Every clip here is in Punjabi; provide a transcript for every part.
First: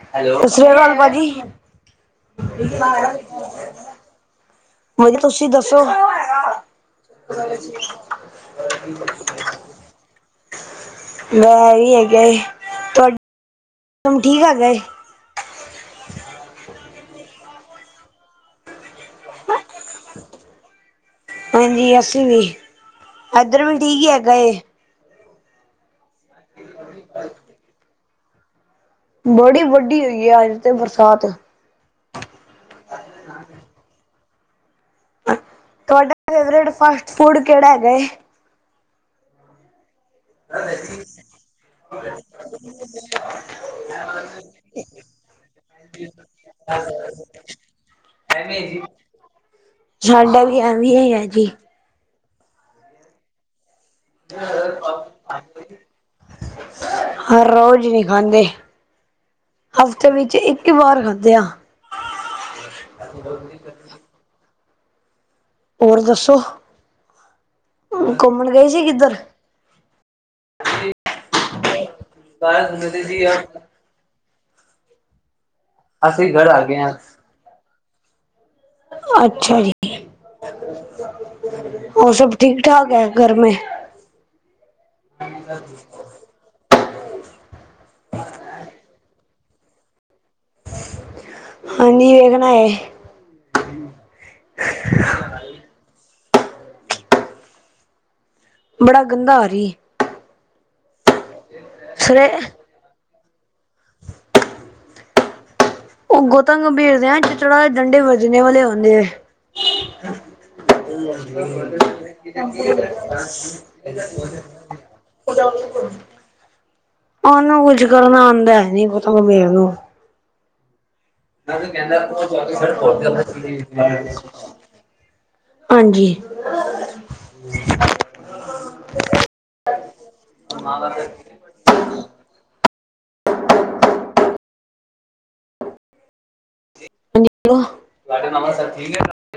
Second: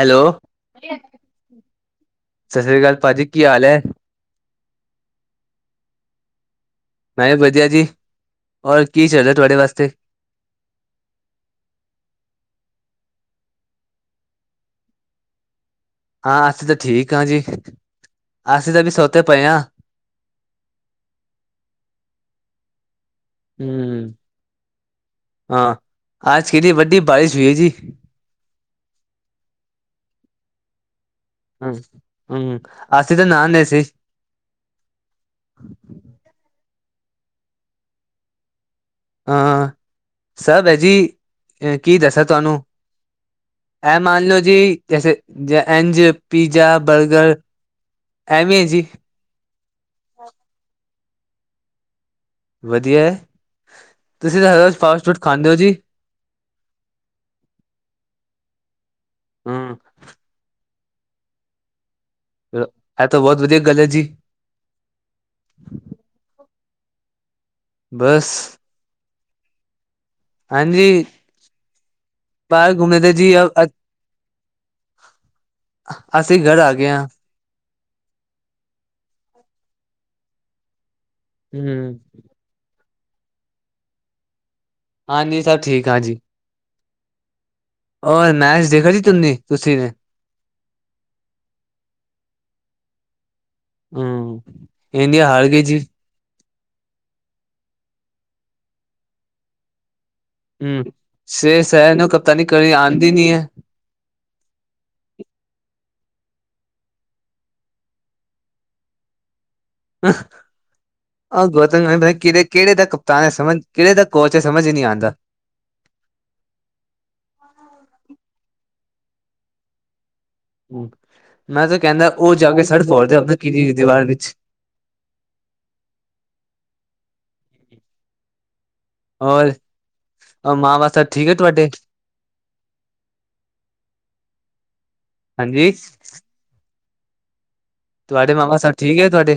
ਹੈਲੋ ਸਸ ਸ੍ਰੀ ਅਕਾਲ ਭਾਜੀ। ਸਤਿ ਸ੍ਰੀ ਅਕਾਲ ਭਾਜੀ ਕੀ ਹਾਲ ਹੈ ਹੋਰ ਜੀ ਤੁਸੀ ਦੱਸੋ? ਮੈਂ ਵੀ ਵਧੀਆ ਜੀ ਔਰ ਕੀ ਚੱਲ ਰਿਹਾ ਤੁਹਾਡੇ ਵਾਸਤੇ [unintelligible] ਦਾ ਐ ਵੀ ਹੈਗਾ ਏ। ਤਮ ਠੀਕ ਕਰ ਗਏ। ਹਾਂ ਅਸੀਂ ਤਾਂ ਠੀਕ ਹਾਂ ਜੀ, ਅਸੀਂ ਤਾਂ ਵੀ ਸੋਤੇ ਪਏ ਹਾਂ। ਹਾਂਜੀ, ਅਸੀ ਵੀ ਇੱਧਰ ਵੀ ਠੀਕ ਹਮ ਹੈਗਾ ਏ। ਹਾਂ, ਆਜ ਕਿਨੀ ਵੱਡੀ ਬਾਰਿਸ਼ ਹੋਈ ਐ ਜੀ। ਬੜੀ ਵੱਡੀ ਹੋਈ ਐ ਅੱਜ ਤੇ ਬਰਸਾਤ। ਹੂੰ, ਹੂੰ। ਅਸੀ ਤੇ ਨਾ ਨੇ ਸੀ। ਤੁਆਡਾ ਫੇਵਰੇਟ ਫਾਸਟ ਫੂਡ ਕੇੜਾ ਹੈਗਾ ਏ? ਹਾਂ, ਸਭ ਐ ਜੀ। ਅ ਕੀ ਦਸਾਂ ਤੁਆਨੂੰ। ਐ ਮਾਨ ਲੋ ਜੀ ਜੈਸੇ ਐਂਝ ਪੀਜ਼ਾ, ਬਰਗਰ ਐਵੇਂ ਈ ਐ ਜੀ। ਸਾਡਾ ਵੀ ਐਵੇਂ ਈ ਐ ਜੀ। ਵਧੀਆ ਐ। ਤੁਸੀ ਤਾਂ ਹਰ ਰੋਜ ਫਾਸਟ ਫੂਡ ਖਾਂਦੇ ਔ ਜੀ। ਹਰ ਰੋਜ਼ ਨਹੀਂ ਖਾਂਦੇ ਹਮ ਹਫ਼ਤੇ ਵਿੱਚ ਇੱਕ, ਇਹ ਬਾਹਰ ਖਾਧਿਆ, ਹੈ ਤਾਂ ਬਹੁਤ ਵਧੀਆ ਗੱਲ ਹੈ ਜੀ। ਹੋਰ ਦੱਸੋ ਬਸ ਘੁੰਮਣ ਗਏ ਸੀ ਕਿੱਧਰ? ਹਾਂਜੀ, ਬਾਹਰ ਘੁੰਮੇ ਤਾਂ ਜੀ। ਅਸੀਂ ਘਰ ਆ ਗਏ ਆ, ਅੱਛਾ ਜੀ, ਹੂੰ। ਹੋਰ ਸਭ ਠੀਕ ਠਾਕ ਹੈ ਘਰ ਮੇ? ਹਾਂਜੀ ਸਭ ਠੀਕ ਹਾਂ ਜੀ। ਰ ਮੈਚ ਦੇਖ ਸੀ ਤੁਨੇ ਤੁਸੀਂ ਨੇ, ਹਾਂਜੀ ਵੇਖਣਾ ਏ, ਹੂੰ, ਇੰਡੀਆ ਹਾਰ ਗਈ ਜੀ। ਬੜਾ ਗੰਦਾ ਹੋਰਿਆ, ਹੂੰ, ਸ਼ੇਰ ਸਹਿਰ ਨੂੰ ਸਰੇ ਕਪਤਾਾਨ ਕਰਨੀ ਆਦੀ ਨੀ ਹੈ। ਓਹ ਗੋਤਮ ਨੂੰ ਭੇਜਦੇ ਆ ਚਿਤੜਾਂ ਤੇ ਡੰਡੇ ਵਜਣੇ ਵਾਲੇ ਹੁੰਦੇ ਐ। [unintelligible] ਆਹ ਗੌਤਮਤਾ ਕੇਹੜੇ ਕੇਹੜੇ ਦਾ ਕਪਤਾਨ ਹੈ, ਸਮਝ ਕੇਹੜੇ ਦਾ ਕੋਚ ਹੈ ਸਮਝ ਨੀ ਆਂਦਾ। ਓਹਨੂੰ ਕੁਝ ਕਰਨਾ ਆਦਾ ਹੈ, ਨੀ ਗੋਤਮ ਗੰਭੀਰ ਨੂੰ। ਹ ਮੈਂ ਤਾਂ ਕਹਿੰਦਾ ਓ ਜਾ ਕੇ ਸਿਰ ਫੋੜਦੇ ਅਪਣਾ ਕਿਸੀ ਦੀਵਾਰ ਵਿੱਚ। ਹਾਂਜੀ। ਹੋਰ ਮਾਂ ਬਾ ਸਬ ਠੀਕ ਐ ਤੁਹਾਡੇ? ਹਾਂਜੀ। ਹੈਲੌ, ਤੁਹਾਡਾ ਤੁਹਾਡੇ ਮਾਂ ਬਾ ਮਾਮਾ ਸਬ ਸਭ ਠੀਕ ਐ। ਹੈ ਤੁਹਾਡੇ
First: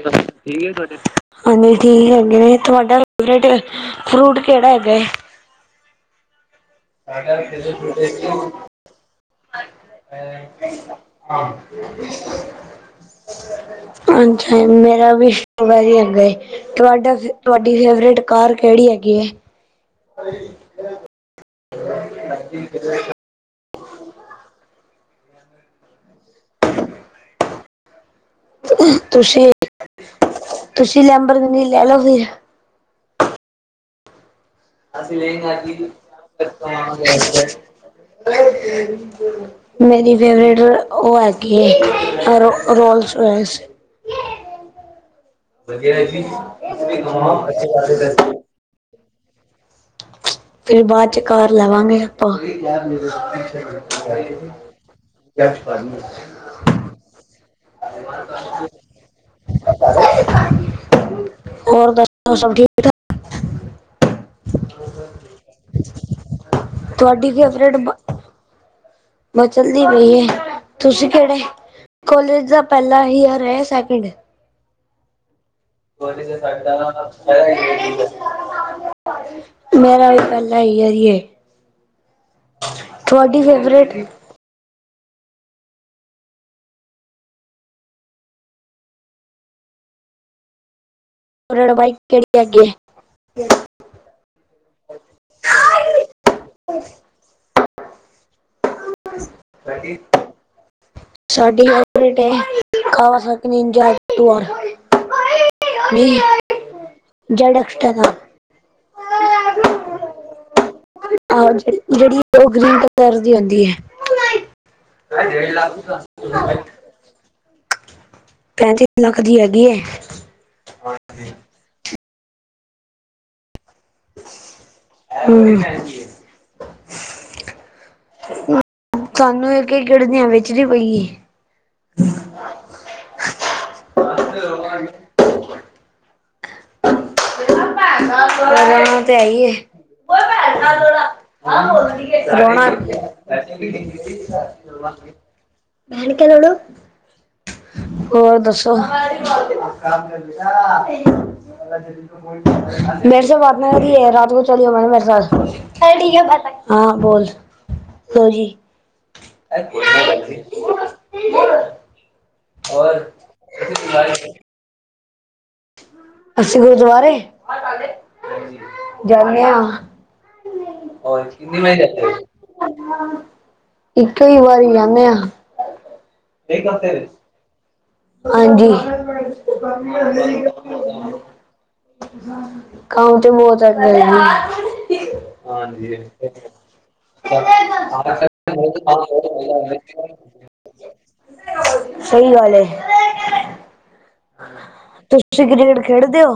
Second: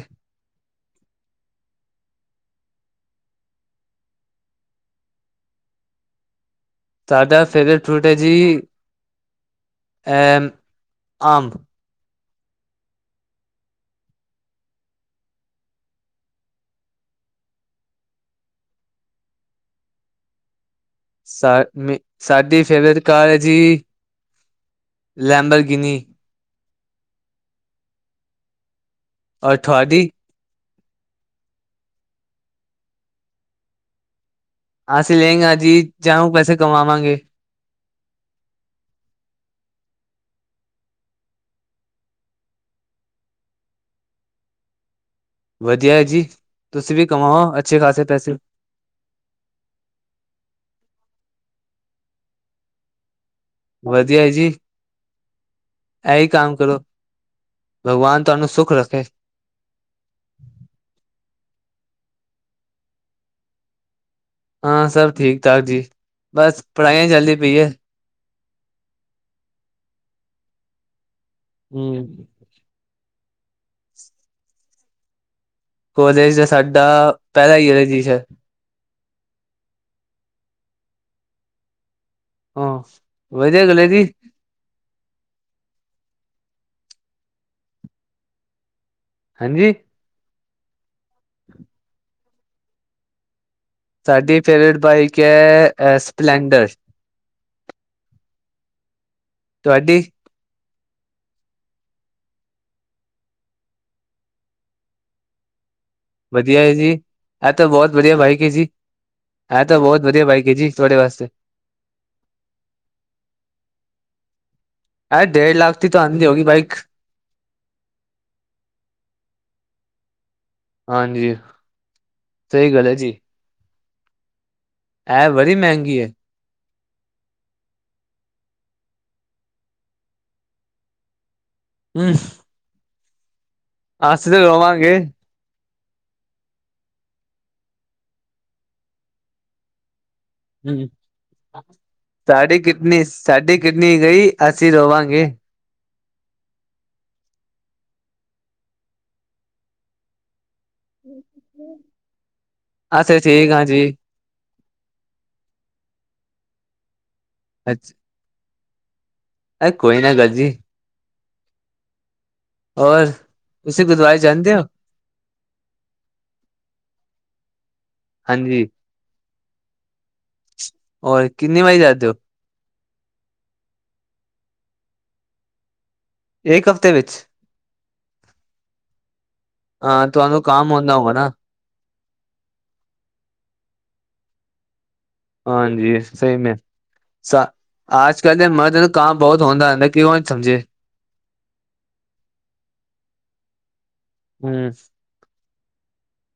ਹਾਂਜੀ ਠੀਕ ਹੈਗੇ ਨੇ, ਤੁਹਾਡਾ ਫੇਵਰੇਟ ਫਰੂਟ ਕੇਹੜਾ ਹੈਗਾ ਐ? [inaudible] ਸਾਡਾ ਫੇਵਰੇਟ ਫਰੂਟ ਹੈ ਜੀ ਅ ਆਮ ਅੱਛਾ, ਮੇਰਾ ਵੀ ਸ਼ੋਕ ਹੈ ਜੀ ਅੱਗੇ। ਤੁਹਾਡਾ, ਤੁਹਾਡੀ ਫੇਵਰੇਟ ਕਾਰ ਕਿਹੜੀ ਹੈਗੀ ਹੈ? [unintelligible] ਸਾ ਮੇ ਸਾਡੀ ਫੇਵਰੇਟ ਕਾਰ ਹੈ, ਜੀ ਲੈਂਬਰ ਗਿਨੀ, [inaudible] ਤੁਸੀਂ, ਔਰ ਤੁਹਾਡੀ ਤੁਸੀਂ ਲੈਂਬਰਨੀ ਲੈ ਲਓ ਫਿਰ। ਅਸੀਂ ਲੈਂਗੇ ਜੀ ਜਾਊ ਪੈਸੇ ਕਮਾਵਾਂਗੇ [unintelligible] ਮੇਰੀ ਫੇਵਰੇਟ ਓਹ ਹੈਗੀ ਏ ਰੋ ਰੋਲਸ ਰੌਏਸ। ਵਧੀਆ ਹੈ ਜੀ ਤੁਸੀਂ ਵੀ ਕਮਾਓ ਅੱਛੇ ਖਾਸੇ [inaudible] ਪੈਸੇ ਫਿਰ ਬਾਦ ਚ ਕਾਰ ਲਵਾਂਗੇ ਆਪਾਂ। [inaudible] ਵਧੀਆ ਹੈ ਜੀ ਇਹੀ ਕੰਮ ਕਰੋ ਭਗਵਾਨ ਤੁਹਾਨੂੰ ਸੁੱਖ ਰੱਖੇ। ਹੋਰ ਦੱਸੋ ਸਭ ਠੀਕ ਠਾਕ? ਹਾਂ ਸਭ ਠੀਕ ਠਾਕ ਜੀ, ਬਸ ਪੜ੍ਹਾਈਆਂ ਚੱਲਦੀ ਪਈ ਏ। ਬ ਚਲਦੀ ਪਈ ਹੈ, ਤੁਸੀ ਕੇਹੜੇ ਹਮ ਕੋਲੇਜ ਦਾ ਪਹਿਲਾ ਹੀ ਯਾ ਰਹੇ ਸੈਕਿੰਡ। [unintelligible] ਕੋਲੇਜ ਦਾ ਸਾਡਾ ਪਹਿਲਾ ਈਅਰ ਹੈ ਜੀ ਸਰ ਮੇਰਾ ਵੀ ਪਹਿਲਾ ਇਅਰ ਈ ਏ। ਹਾਂ ਤੁਹਾਡੀ ਵਧੀਆ ਗੱਲ ਹੈ ਫੇਵਰੇਟ ਜੀ ਹਾਂਜੀ। ਬਾਈਕ ਕੇੜੀ ਹੈਗੀ ਏ? ਸਾਡੀ ਫੇਵਰੇਟ ਬਾਈਕ ਐ ਸਪਲੈਂਡਰ। ਤੁਹਾਡੀ [unintelligible] ਸਾਡੀ ਫੇਵਰੇਟ ਏ, ਕਾਵਾਸਾਕੀ ਨਿਜੋਏ ਟੂ ਆਰ। ਵਧੀਆ ਐ ਜੀ, ਐ ਤੇ ਬਹੁਤ ਐਕਸਟਾ ਦਾ ਵਧੀਆ ਬਾਈਕ ਏ ਜੀ। ਐ ਤੇ ਬਹੁਤ ਵਧੀਆ ਬਾਈਕ ਏ ਜੀ ਤੁਹਾਡੇ ਵਾਸਤੇ। ਹਾਂਜੀ ਜਿਹੜੀ ਉਹ ਗ੍ਰੀਨ ਕਲਰ ਦੀ ਹੁੰਦੀ ਹੈ। ਇਹ ਡੇਢ ਲੱਖ ਦੀ ਤਾਂ ਆਉਂਦੀ ਹੋਗੀ ਬਾਈਕ ਪੈਂਤੀ ਲੱਖ ਦੀ ਹੈਗੀ ਏ। ਹਾਂਜੀ, ਸਹੀ ਗੱਲ ਹੈ ਜੀ। ਇਹ ਬੜੀ ਹੂੰ ਮਹਿੰਗੀ ਹੈ ਸਾਨੂੰ ਇਹ ਕਿ ਕਿੜਨਿਆਂ ਵੇਚਣੀ ਪਈ ਏ। ਹੂੰ ਅਸੀਂ ਤੇ ਰੋਵਾਂਗੇ। ਰੋਣਾ ਤੇ ਹੈ ਈ ਏ। ਹੂੰ ਰੋਣਾ ਸਾਡੀ ਕਿਡਨੀ ਗਈ ਅਸੀਂ ਰੋਵਾਂਗੇ ਜਾਣਕੇ ਰੋ ਲੋ। ਹੋਰ ਦੱਸੋ? ਅੱਛਾ ਮੇਰੇ ਸੇ ਠੀਕ ਬਾਤ ਹਾਂ ਨਾ ਜੀ ਕਰਦੀ ਹੈ ਰਾਤ ਚਲ ਮੈ ਕਿਹਾ ਮੇਰੇ ਸਾਥ ਹਾਂ ਠੀਕ ਏ [unintelligible] ਹਾਂ ਬੋਲ ਅੱਛਾ ਹੋਰ ਜੀ ਕੋਈ ਨਾ ਗੱਲ ਜੀ [unintelligible] ਹੋਰ‌, ਤੁਸੀਂ ਗੁਰਦੁਆਰੇ ਜਾਂਦੇ ਹੋ? ਅਸੀਂ ਗੁਰਦੁਆਰੇ, ਹਾਂਜੀ ਜਾਂਨੇ ਆ। ਕਿੰਨੀ ਵਾਰੀ ਜਾਂਦੇ ਓ? ਇੱਕੋ ਹੀ ਵਾਰੀ ਜਾਂਦੇ ਆ। ਇੱਕ ਹਫ਼ਤੇ ਵਿੱਚ? ਹਾਂਜੀ ਹਾਂ ਤੁਹਾਨੂੰ ਕੰਮ ਹੁੰਦਾ ਹੋਗਾ ਨਾ ਕੰਮ ਤੇ ਬਹੁਤ [unintelligible] ਹਾਂਜੀ ਸਹੀ ਮੇ ਸਾ ਅੱਜਕੱਲ੍ਹ ਦੇ ਮਰਦ ਨੂੰ ਕੰਮ ਬਹੁਤ ਹੁੰਦਾ ਹਦਾ ਕਿਉਂ ਨਾ ਸਮਝੇ। ਸਹੀ ਗੱਲ ਏ। ਹੂੰ ਤੁਸੀ ਕ੍ਰਿਕੇਟ ਖੇਡਦੇ ਹੋ?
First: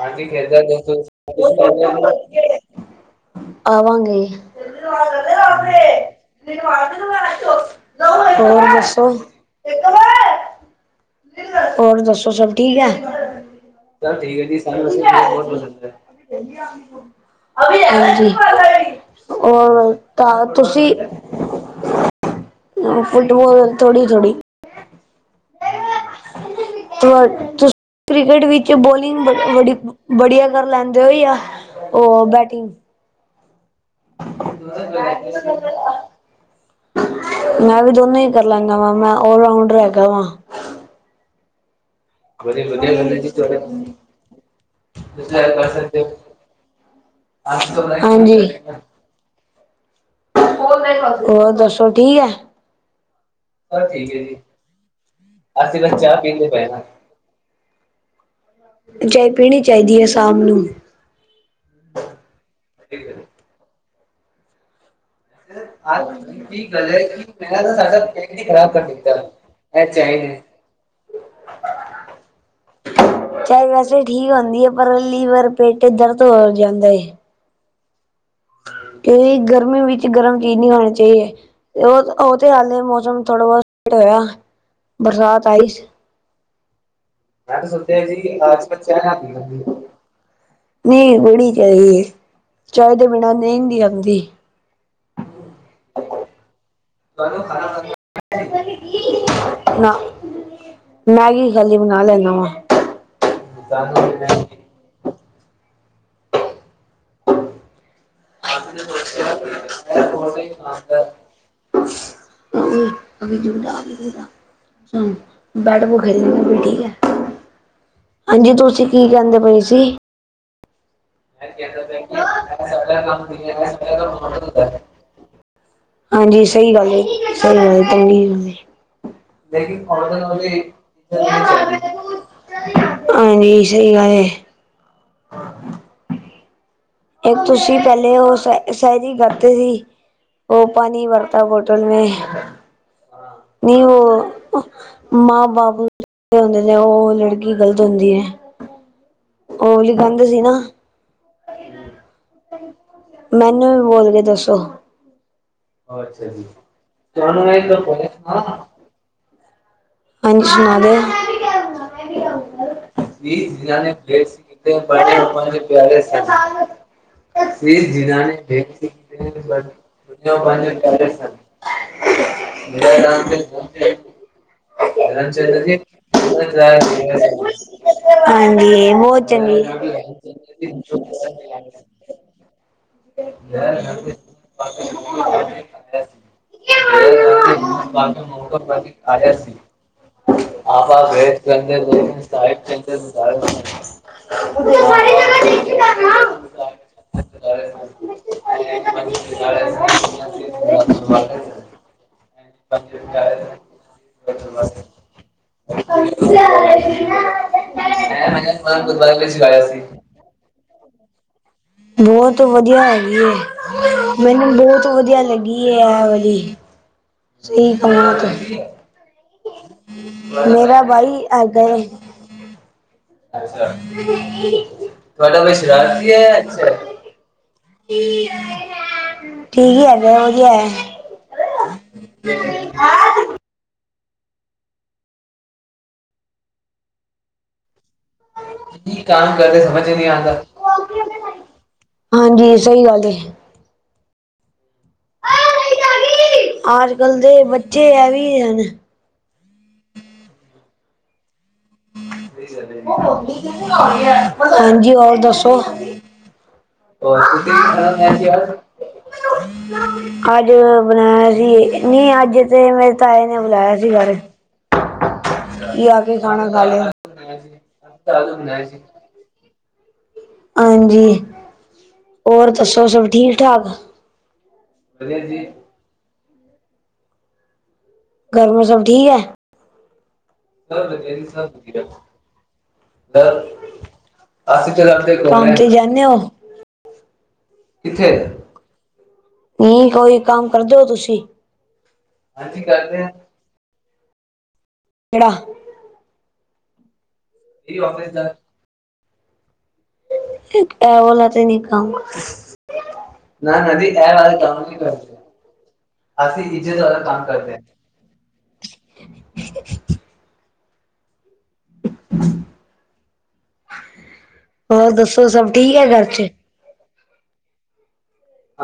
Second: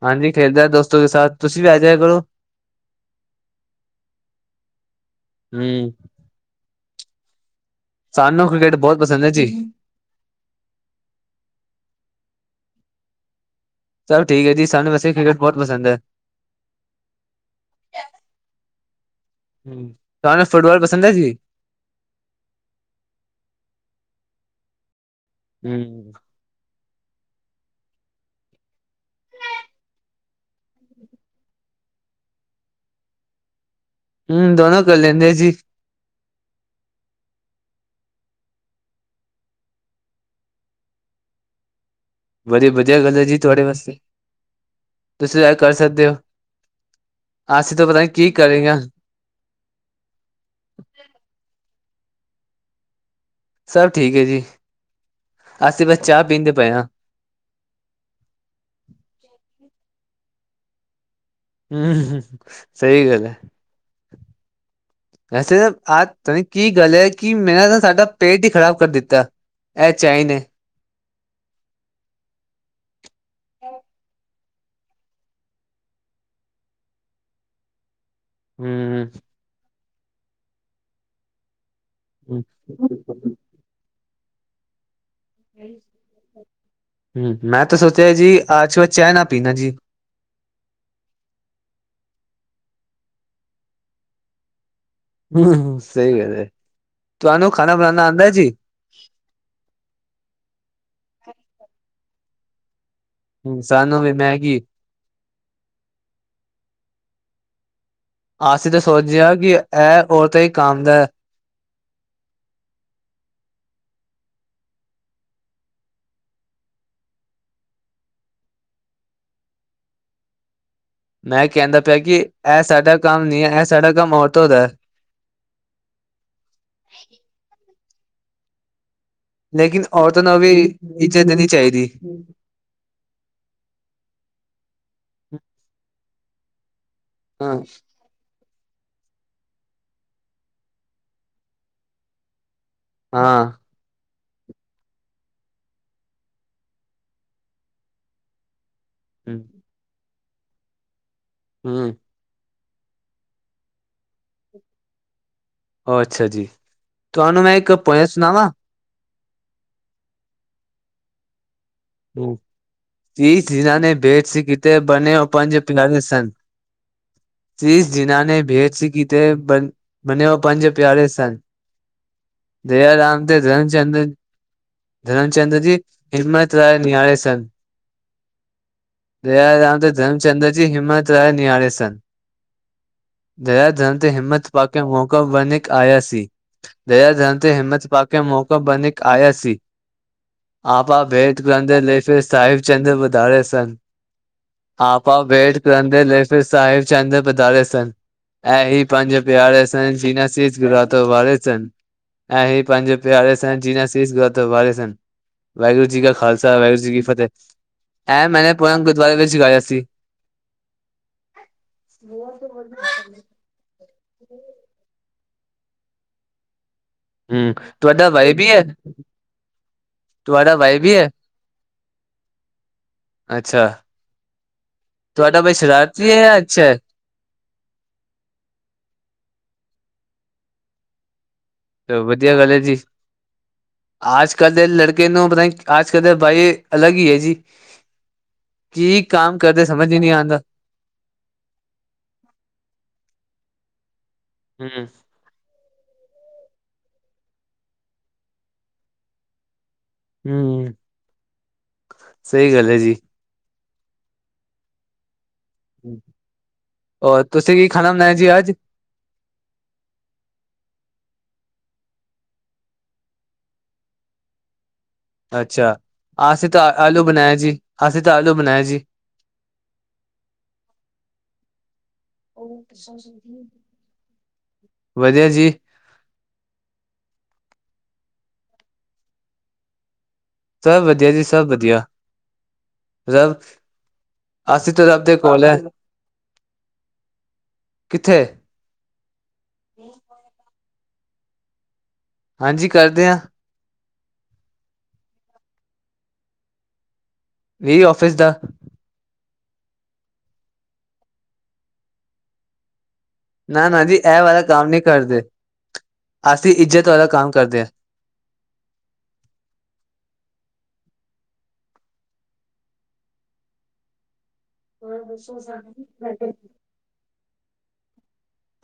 ਹਾਂਜੀ ਖੇਡਦਾ ਦੱਸੋ। ਆਵਾਂਗੇ। [unintelligible] ਸਾਨੂੰ ਹੋਰ ਕ੍ਰਿਕਟ ਬਹੁਤ ਦੱਸੋ ਪਸੰਦ ਹੈ ਜੀ। ਹੋਰ ਦੱਸੋ ਸਭ ਠੀਕ ਹੈ? ਚੱਲ ਠੀਕ ਹੈ ਜੀ ਸਾਨੂੰ ਬਹੁਤ-ਬਹੁਤ ਪਸੰਦ ਏ। ਹਾਂਜੀ, ਹੋਰ ਤੁਹਾਨੂੰ ਤੁਸੀਂ ਫੁਟਬੋਲ ਥੋੜੀ-ਥੋੜੀ। ਹੂੰ ਤੂੰ ਕ੍ਰਿਕਟ ਵਿੱਚ ਬੋਲਿੰਗ ਬੜੀ ਬੜੀ ਬੜੀਆ ਕਰ ਲੈਂਦੇ ਓ ਜਾਂ, ਬੈਟਿੰਗ? ਦੋਨੋਂ ਕਰ ਲੈਂਦੇ ਜੀ [unintelligible] ਮੈਂ ਵੀ ਦੋਨੋਂ ਹੀ ਕਰ ਲਾਂਗਾ ਵਾਂ ਮੈਂ ਲਰਾਉਂਡ ਹੈਗਾ ਵਾਂ ਵਧੀਆ ਵਧੀਆ ਗੱਲ ਹੈ ਜੀ ਤੁਹਾਡੇ ਵਾਸਤੇ ਤੁਸੀਂ ਕਰ ਸਕਦੇ ਹੋ ਅਸੀਂ ਤਾਂ ਪਤਾ ਕੀ ਹਾਂਜੀ ਕਰੇਗਾ। ਹੋਰ ਦੱਸੋ ਠੀਕ ਹੈ? ਹੋਰ ਠੀਕ ਹੈ ਜੀ। ਅਸੀਂ ਬਸ ਚਾਹ ਪੀਂਦੇ ਪਏ ਆ। ਚਾਏ ਪੀਣੀ ਚਾਹੀਦੀ ਹੈ ਸ਼ਾਮ ਨੂੰ। ਹੂੰ ਸਹੀ ਗੱਲ ਹੈ। ਕੀ ਗੱਲ ਹੈ ਕੀ ਪਹਿਲਾਂ ਤਾਂ ਸਾਡਾ ਪੇਟ ਹੀ ਖ਼ਰਾਬ ਕਰ ਦਿੱਤਾ। ਆ ਇਹ ਚਾਏ ਚਾਈ ਨੇ ਚਾਏ ਵੈਸੇ ਠੀਕ ਹੁੰਦੀ ਹੈ ਪਰ ਲੀਵਰ ਪੇਟ ਦਰਦ ਹੋ ਜਾਂਦਾ ਏ। ਕਿਉਕਿ ਗਰਮੀ ਵਿੱਚ ਗਰਮ ਚੀਜ਼ ਨਹੀਂ ਖਾਣੀ ਚਾਹੀਦੀ ਹੈ ਉਹ ਉਹ ਤੇ ਹਾਲੇ ਮੌਸਮ ਹਮ ਥੋੜਾ ਬਹੁਤ ਸਟ ਹੋਇਆ ਬਰਸਾਤ ਮੈਂ ਹੂੰ, ਮੈਂ ਤਾਂ ਸੁਣਿਆ ਸੋਚਿਆ ਸੀ ਜੀ ਆਜ ਚ ਓ ਚਾਹ ਨਾ ਪੀਣਾ ਜੀ। ਨਹੀਂ ਗੜੀ ਚਾਹੀ ਚਾਹੇ ਤੋਂ ਬਿਨਾਂ ਨੀਂਦ ਨਹੀਂ ਆਉਂਦੀ ਹਮ ਸਹੀ ਗਦੇ ਤੁੂੰ ਖਾਲ ਨਾ ਮੈਂਗੀ ਖਾਲੀ ਬਣਾ ਲੈਦਾ ਵਾਂ ਹਮ ਸਾਨੂੰ ਵੀ ਮੈਗੀ ਅਸੀਂ ਤਾਂ [inaudible] ਸੋਚਿਆ ਕਿ ਇਹ ਔਰਤਾਂ ਹੀ ਕੰਮ ਦਾ ਜੂਦਾ ਜਦਾ ਬੈਡ ਭੁਖੇ ਦੇ ਠੀਕ ਹੈ ਹਾਂਜੀ ਤੁਸੀਂ ਕੀ ਕਹਿੰਦੇ ਪਏ ਸੀ ਮੈਂ ਸ ਕਹਿੰਦਾ ਪਿਆ ਕਿ ਇਹ ਕੰਮ ਸਾਡਾ ਕੰਮ ਨੀ ਐ, ਇਹ ਸ ਸਾਡਾ ਕੰਮ ਔਰਤੋਂ ਦਾ ਹੈ। ਆਦਾ ਹਾਂਜੀ ਸਹੀ ਗੱਲ ਸਹੀ ਗੱਲ ਚੰਗੀ ਗ [unintelligible] ਲੇਕਿਨ ਔਰਤਾਂ ਨੂੰ ਵੀ ਇੱਜ਼ਤ ਦੇਣੀ ਚਾਹੀਦੀ। ਹਾਂਜੀ ਸਹੀ ਗੱਲ ਇੱਕ ਹਾਂ, ਤੁਸੀਂ ਪਹਿਲੇ ਉਹ ਸਹਿਰੀ ਕਰਦੇ ਸੀ ਉਹ ਪਾਣੀ ਵਰਤਾ ਬੋਟਲ ਮੈਂ ਹਾਂ, ਨਹੀ ਊ ਮਾਂ ਬਾਪ ਨੂੰ ਹੁੰਦੇ ਨੇ ਉਹ ਲੜਕੀ ਗ਼ਲਤ ਹੁੰਦੀ ਹੈ ਹਮ ਉਹ ਵੀ ਗੰਦ ਸੀ ਨਾ ਹਮ ਮੈਨੂੰ ਵੀ ਬੋਲ ਕੇ ਦੱਸੋ ਉਹ ਅੱਛਾ ਜੀ ਤੁਹਾਨੂੰ ਮੈਂ ਇੱਕ ਪੁਆਇੰਟ ਸੁਣਾਵਾਂ ਪੰਚ ਮ ਦੇ ਹਮ ਤੀ ਜਿਨ੍ਹਾਂ ਨੇ ਬੇਟ ਸੀ ਕੀਤੇ ਬਣੇ ਉਹ ਪੰਜ ਪਿਆਰੇ ਸਨ ਸੀਸ ਜਿਨ੍ਹਾਂ ਨੇ ਬੇਦ ਸੀ ਕੀਤੇ ਬਣੇ ਉਹ ਪੰਜ ਪਿਆਰੇ ਸਨ ਦਿਆ ਰਾਮ ਤੇ ਧਰਮ ਚੰਦ ਧਰਮ ਚੰਦ ਜੀਮ ਨ ਆਲੇ ਸਨ ਹਾਂਜੀ ਬਹੁਤ ਜਯ ਚੰਗੀ ਰਾਮ ਤੇ ਧਰਮਚੰਦਰ ਜੀ ਹਿੰਮਤ ਰਾਏ ਨਿਹਾਰੇੇ ਸਨ ਦਇਆ ਧਰਨ ਤੇ ਹਿੰਮਤ ਪਾ ਕੇ ਮੌਕਾ ਬਣਕ ਆਇਆ ਸੀ ਦਆ ਧੰ ਤੇ ਹਿੰਮਤ ਪਾ ਕੇ ਮੌਕਾ ਬਣੀ ਆਇਆ ਸੀ ਆਪ ਭੇ ਗ੍ਰੰ ਲੇਫੇ ਸਾਹਿਬ ਚੰਦ ਵਧਾਰੇ ਸਨ ਆਪਾ ਵੇਟ ਕਰਨ ਦੇ ਲੈ ਫਿਰ ਸਾਹਿਬ ਚੰਦ ਵਧਾਰੇ ਸਨ ਇਹ ਹੀ ਪੰਜ ਪਿਆਰੇ ਸਨ ਜਿਨ੍ਹਾਂਸੀਰਾਤ ਵਾਲਾਰੇ ਸਨ ਪੰਜ ਪਿਆਰੇ ਸਨ ਜਿ ਗਤ ਹਾਰੇ ਸਨ ਵਾਹਿਗੁਰੂ ਜੀ ਕਾ ਖਾਲਸਾ ਵਾਹਿਗੁਰੂ ਜੀ ਕੀ ਫਤਿਹ ਐਂ ਮੈਨੇ ਆਪ ਗੁਰਦੁਆਰੇ ਵਿੱਚ ਸਿੱਖਿਆ ਸੀ ਬਹੁਤ ਵਧੀਆ ਹੈਗੀ ਮੈਨੂੰ ਬਹੁਤ ਵਧੀਆ ਲੱਗੀ ਇਹ ਵਾਲੀ ਹੂੰ ਸਹੀ ਤੁਹਾਡਾ ਪਾਂਣਾ ਭਾਈ ਵੀ ਹੈ ਤੁ ਤੁਹਾਡਾ ਭਾਈ ਮੇਰਾ ਵੀ ਹੈ ਬਾਈ ਆਗਾਂ ਅ ਅੱਛਾ ਤੁਹਾਡਾ ਬ ਬਾਈ ਸ਼ਰਾਾਂ ਸ਼ਰਾਰਤੀ ਹੈ ਜਾਂ ਹੈ ਅੱਛਾ ਠੀਕ ਹੀ ਉਹ ਕ ਚ ਵਧੀਆ ਗੱਲ ਹੈ ਜੀ ਅਜ ਕੱਲ ਦੇ ਲੜਕੇ ਨੂੰ ਪਤਾ ਅਜ ਕੱਲ ਦੇ ਬਾਈ ਅਲੱਗ ਹੀ ਹੈ ਜੀ ਕੀ ਕੰਮ ਕਰਦੇ ਸਮਝ ਹੀ ਨਹੀਂ ਆਂਦਾ ਹਾਂਜੀ ਸਹੀ ਗੱਲ ਹਮ ਅੱਜ ਕੱਲ ਦੇ ਬੱਚੇ ਐ ਵੀ ਹਨ ਹਮ ਜੀ ਹਾਂਜੀ ਹੋਰ ਦੱਸੋ [unintelligible] ਔਰ ਤੁਸੀਂ ਕੀ ਖਾਣਾ ਬਣਾਇਆ ਜੀ ਅੱਜ ਅੱਜ ਮੈ ਬਣਾਇਆ ਸੀ ਨਹੀਂ ਅੱਜ ਤੇ ਮੇਰੇ ਤਾਏ ਨੇ ਬੁਲਾਇਆ ਸੀ ਬਾਰੇ ਅੱਛਾ ਆਸਿ ਤਾਂ ਆਲੂ ਬਣਾਇਆ ਜੀ ਆਸਿ ਤਾਂ ਆਲੂ ਬਣਾਇਏ ਜੀ ਹਾਂਜੀ ਹੋਰ ਦੱਸੋ ਸਭ ਠੀਕ ਠਾਕ ਵਧੀਆ ਜੀ ਘਰ ਮੇਂ ਸਭ ਠੀਕ ਹੈ ਸਭ ਵਧੀਆ ਜੀ ਸਭ ਵਧੀਆ ਰਬ ਅਸੀ ਅਸੀਂ ਤਾਂ ਚ ਰੱਬ ਦੇ ਕੋਲ ਹੈ ਤੇ ਜਾਂਦੇ ਹੋ ਇੱਥੇ ਕਿੱਥੇ ਨਹੀਂ ਕੋਈ ਕੰਮ ਕਰਦੋ ਤੁਸੀਂ ਹਾਂਜੀ ਕਰਦੇ ਹਾਂ ਅੜਾ ਵੀ ਆਫਿਸ ਦਾ ਇੱਕ ਟਵਲਾ ਤੇ ਨਿਕਾਮ ਨਾ ਨਦੀ ਇਹ ਵਾਲੇ ਕੰਮ ਨਹੀਂ ਕਰਦੇ ਅਸੀਂ ਇੱਜ਼ਤ ਵਾਲਾ ਕੰਮ ਕਰਦੇ ਹੋਰ ਦੱਸੋ ਸਭ ਠੀਕ ਹੈ ਘਰ ਚ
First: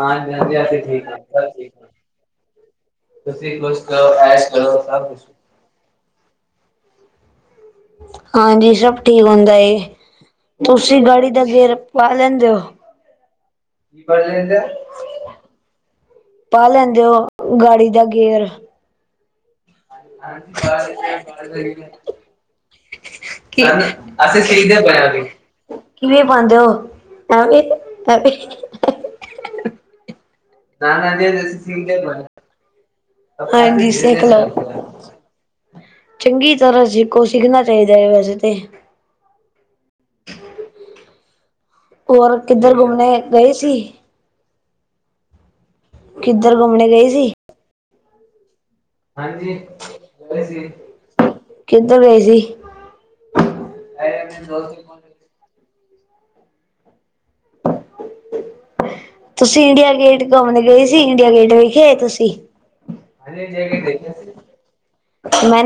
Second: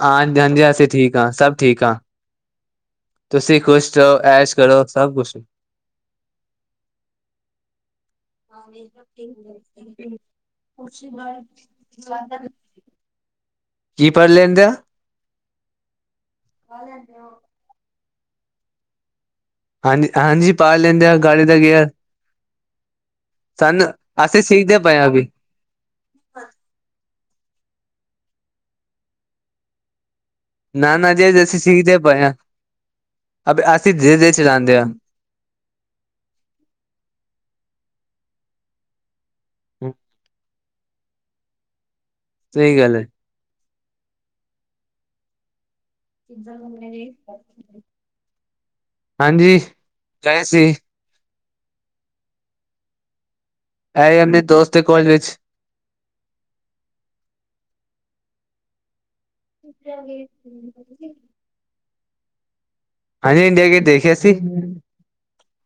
ਹਾਂ ਹਾਂਜੀ ਹਾਂਜੀ ਅਸੀਂ ਠੀਕ ਹਾਂ ਸਭ ਠੀਕ ਹਾਂ ਤੁਸੀਂ ਖ਼ੁਸ਼ ਰਹੋ ਐਸ਼ ਕਰੋ ਸਭ ਕੁਛ ਹਾਂਜੀ ਸਭ ਠੀਕ ਹੁੰਦਾ ਏ [inaudible] ਤੁਸੀਂ ਗਾੜੀ ਦਾ ਗੇਯਰ ਪਾ ਲੈਂਦੇ ਹੋ ਕੀ ਪੜ੍ਹ ਲੈਂਦੇ ਆ ਪਾ ਲੈਂਦੇ ਹੋ ਗਾੜੀ ਦਾ ਗੇਅਰ ਹਾਂਜੀ ਹਾਂਜੀ ਪਾ ਲੈਂਦੇ ਆ ਗਾੜੀ ਦਾ ਗੇਅਰ ਸਾਨੂੰ ਅਸੀੇ ਅਸੀਂ ਸਿੱਖਦੇ ਸੀਦੇ ਪਏ ਹਾਂ ਬੈਗ ਨੂ ਅਭੀ ਕਿਵੇਂ ਪਾਉਂਦੇ ਹੋ ਐਵੇ ਈ ਨਾ ਨਾ ਜੇ ਅਸੀਂ ਸਿੱਖਦੇ ਪਏ ਹਾਂ ਅ ਇਹ ਵੀ ਅਸੀਂ ਧੀਰੇ ਸਿੱਖ ਧੀਰੇ ਲਓ ਚਲਾਉਂਦੇ ਹਾਂ ਚੰਗੀ ਤਰ੍ਹਾਂ ਸੀਖੋ ਸਿੱਖਣਾ ਚਾਹੀਦਾ ਹੈ ਵੈਸੇ ਤੇ [inaudible] ਹੋਰ ਕਿੱਧਰ ਸਹੀ ਗੱਲ ਹੈ ਘੁੰਮਣੇ ਗਏ ਸੀ ਕਿੱਧਰ ਘੁੰਮਣੇ ਗਏ ਸੀ ਹਾਂਜੀ ਗਏ ਸੀ ਕਿੱਧਰ ਗਏ ਸੀ ਆ ਆਪਣੇ ਦੋਸਤ ਦੇ ਕੋਾਲਜ ਵਿੱਚ ਤੁਸੀਂ ਇੰਡੀਆ ਗੇਟ ਘੁੰਮਣ ਗਏ ਸੀ ਇੰਡੀਆ ਗੇਟ ਵਿਖਏ ਤੁਸੀਂ ਹਾਂਜੀ ਇੰਡੀਆ ਗੇਟ ਦੇਖਿਆ ਅਸੀਂ ਮੈਂ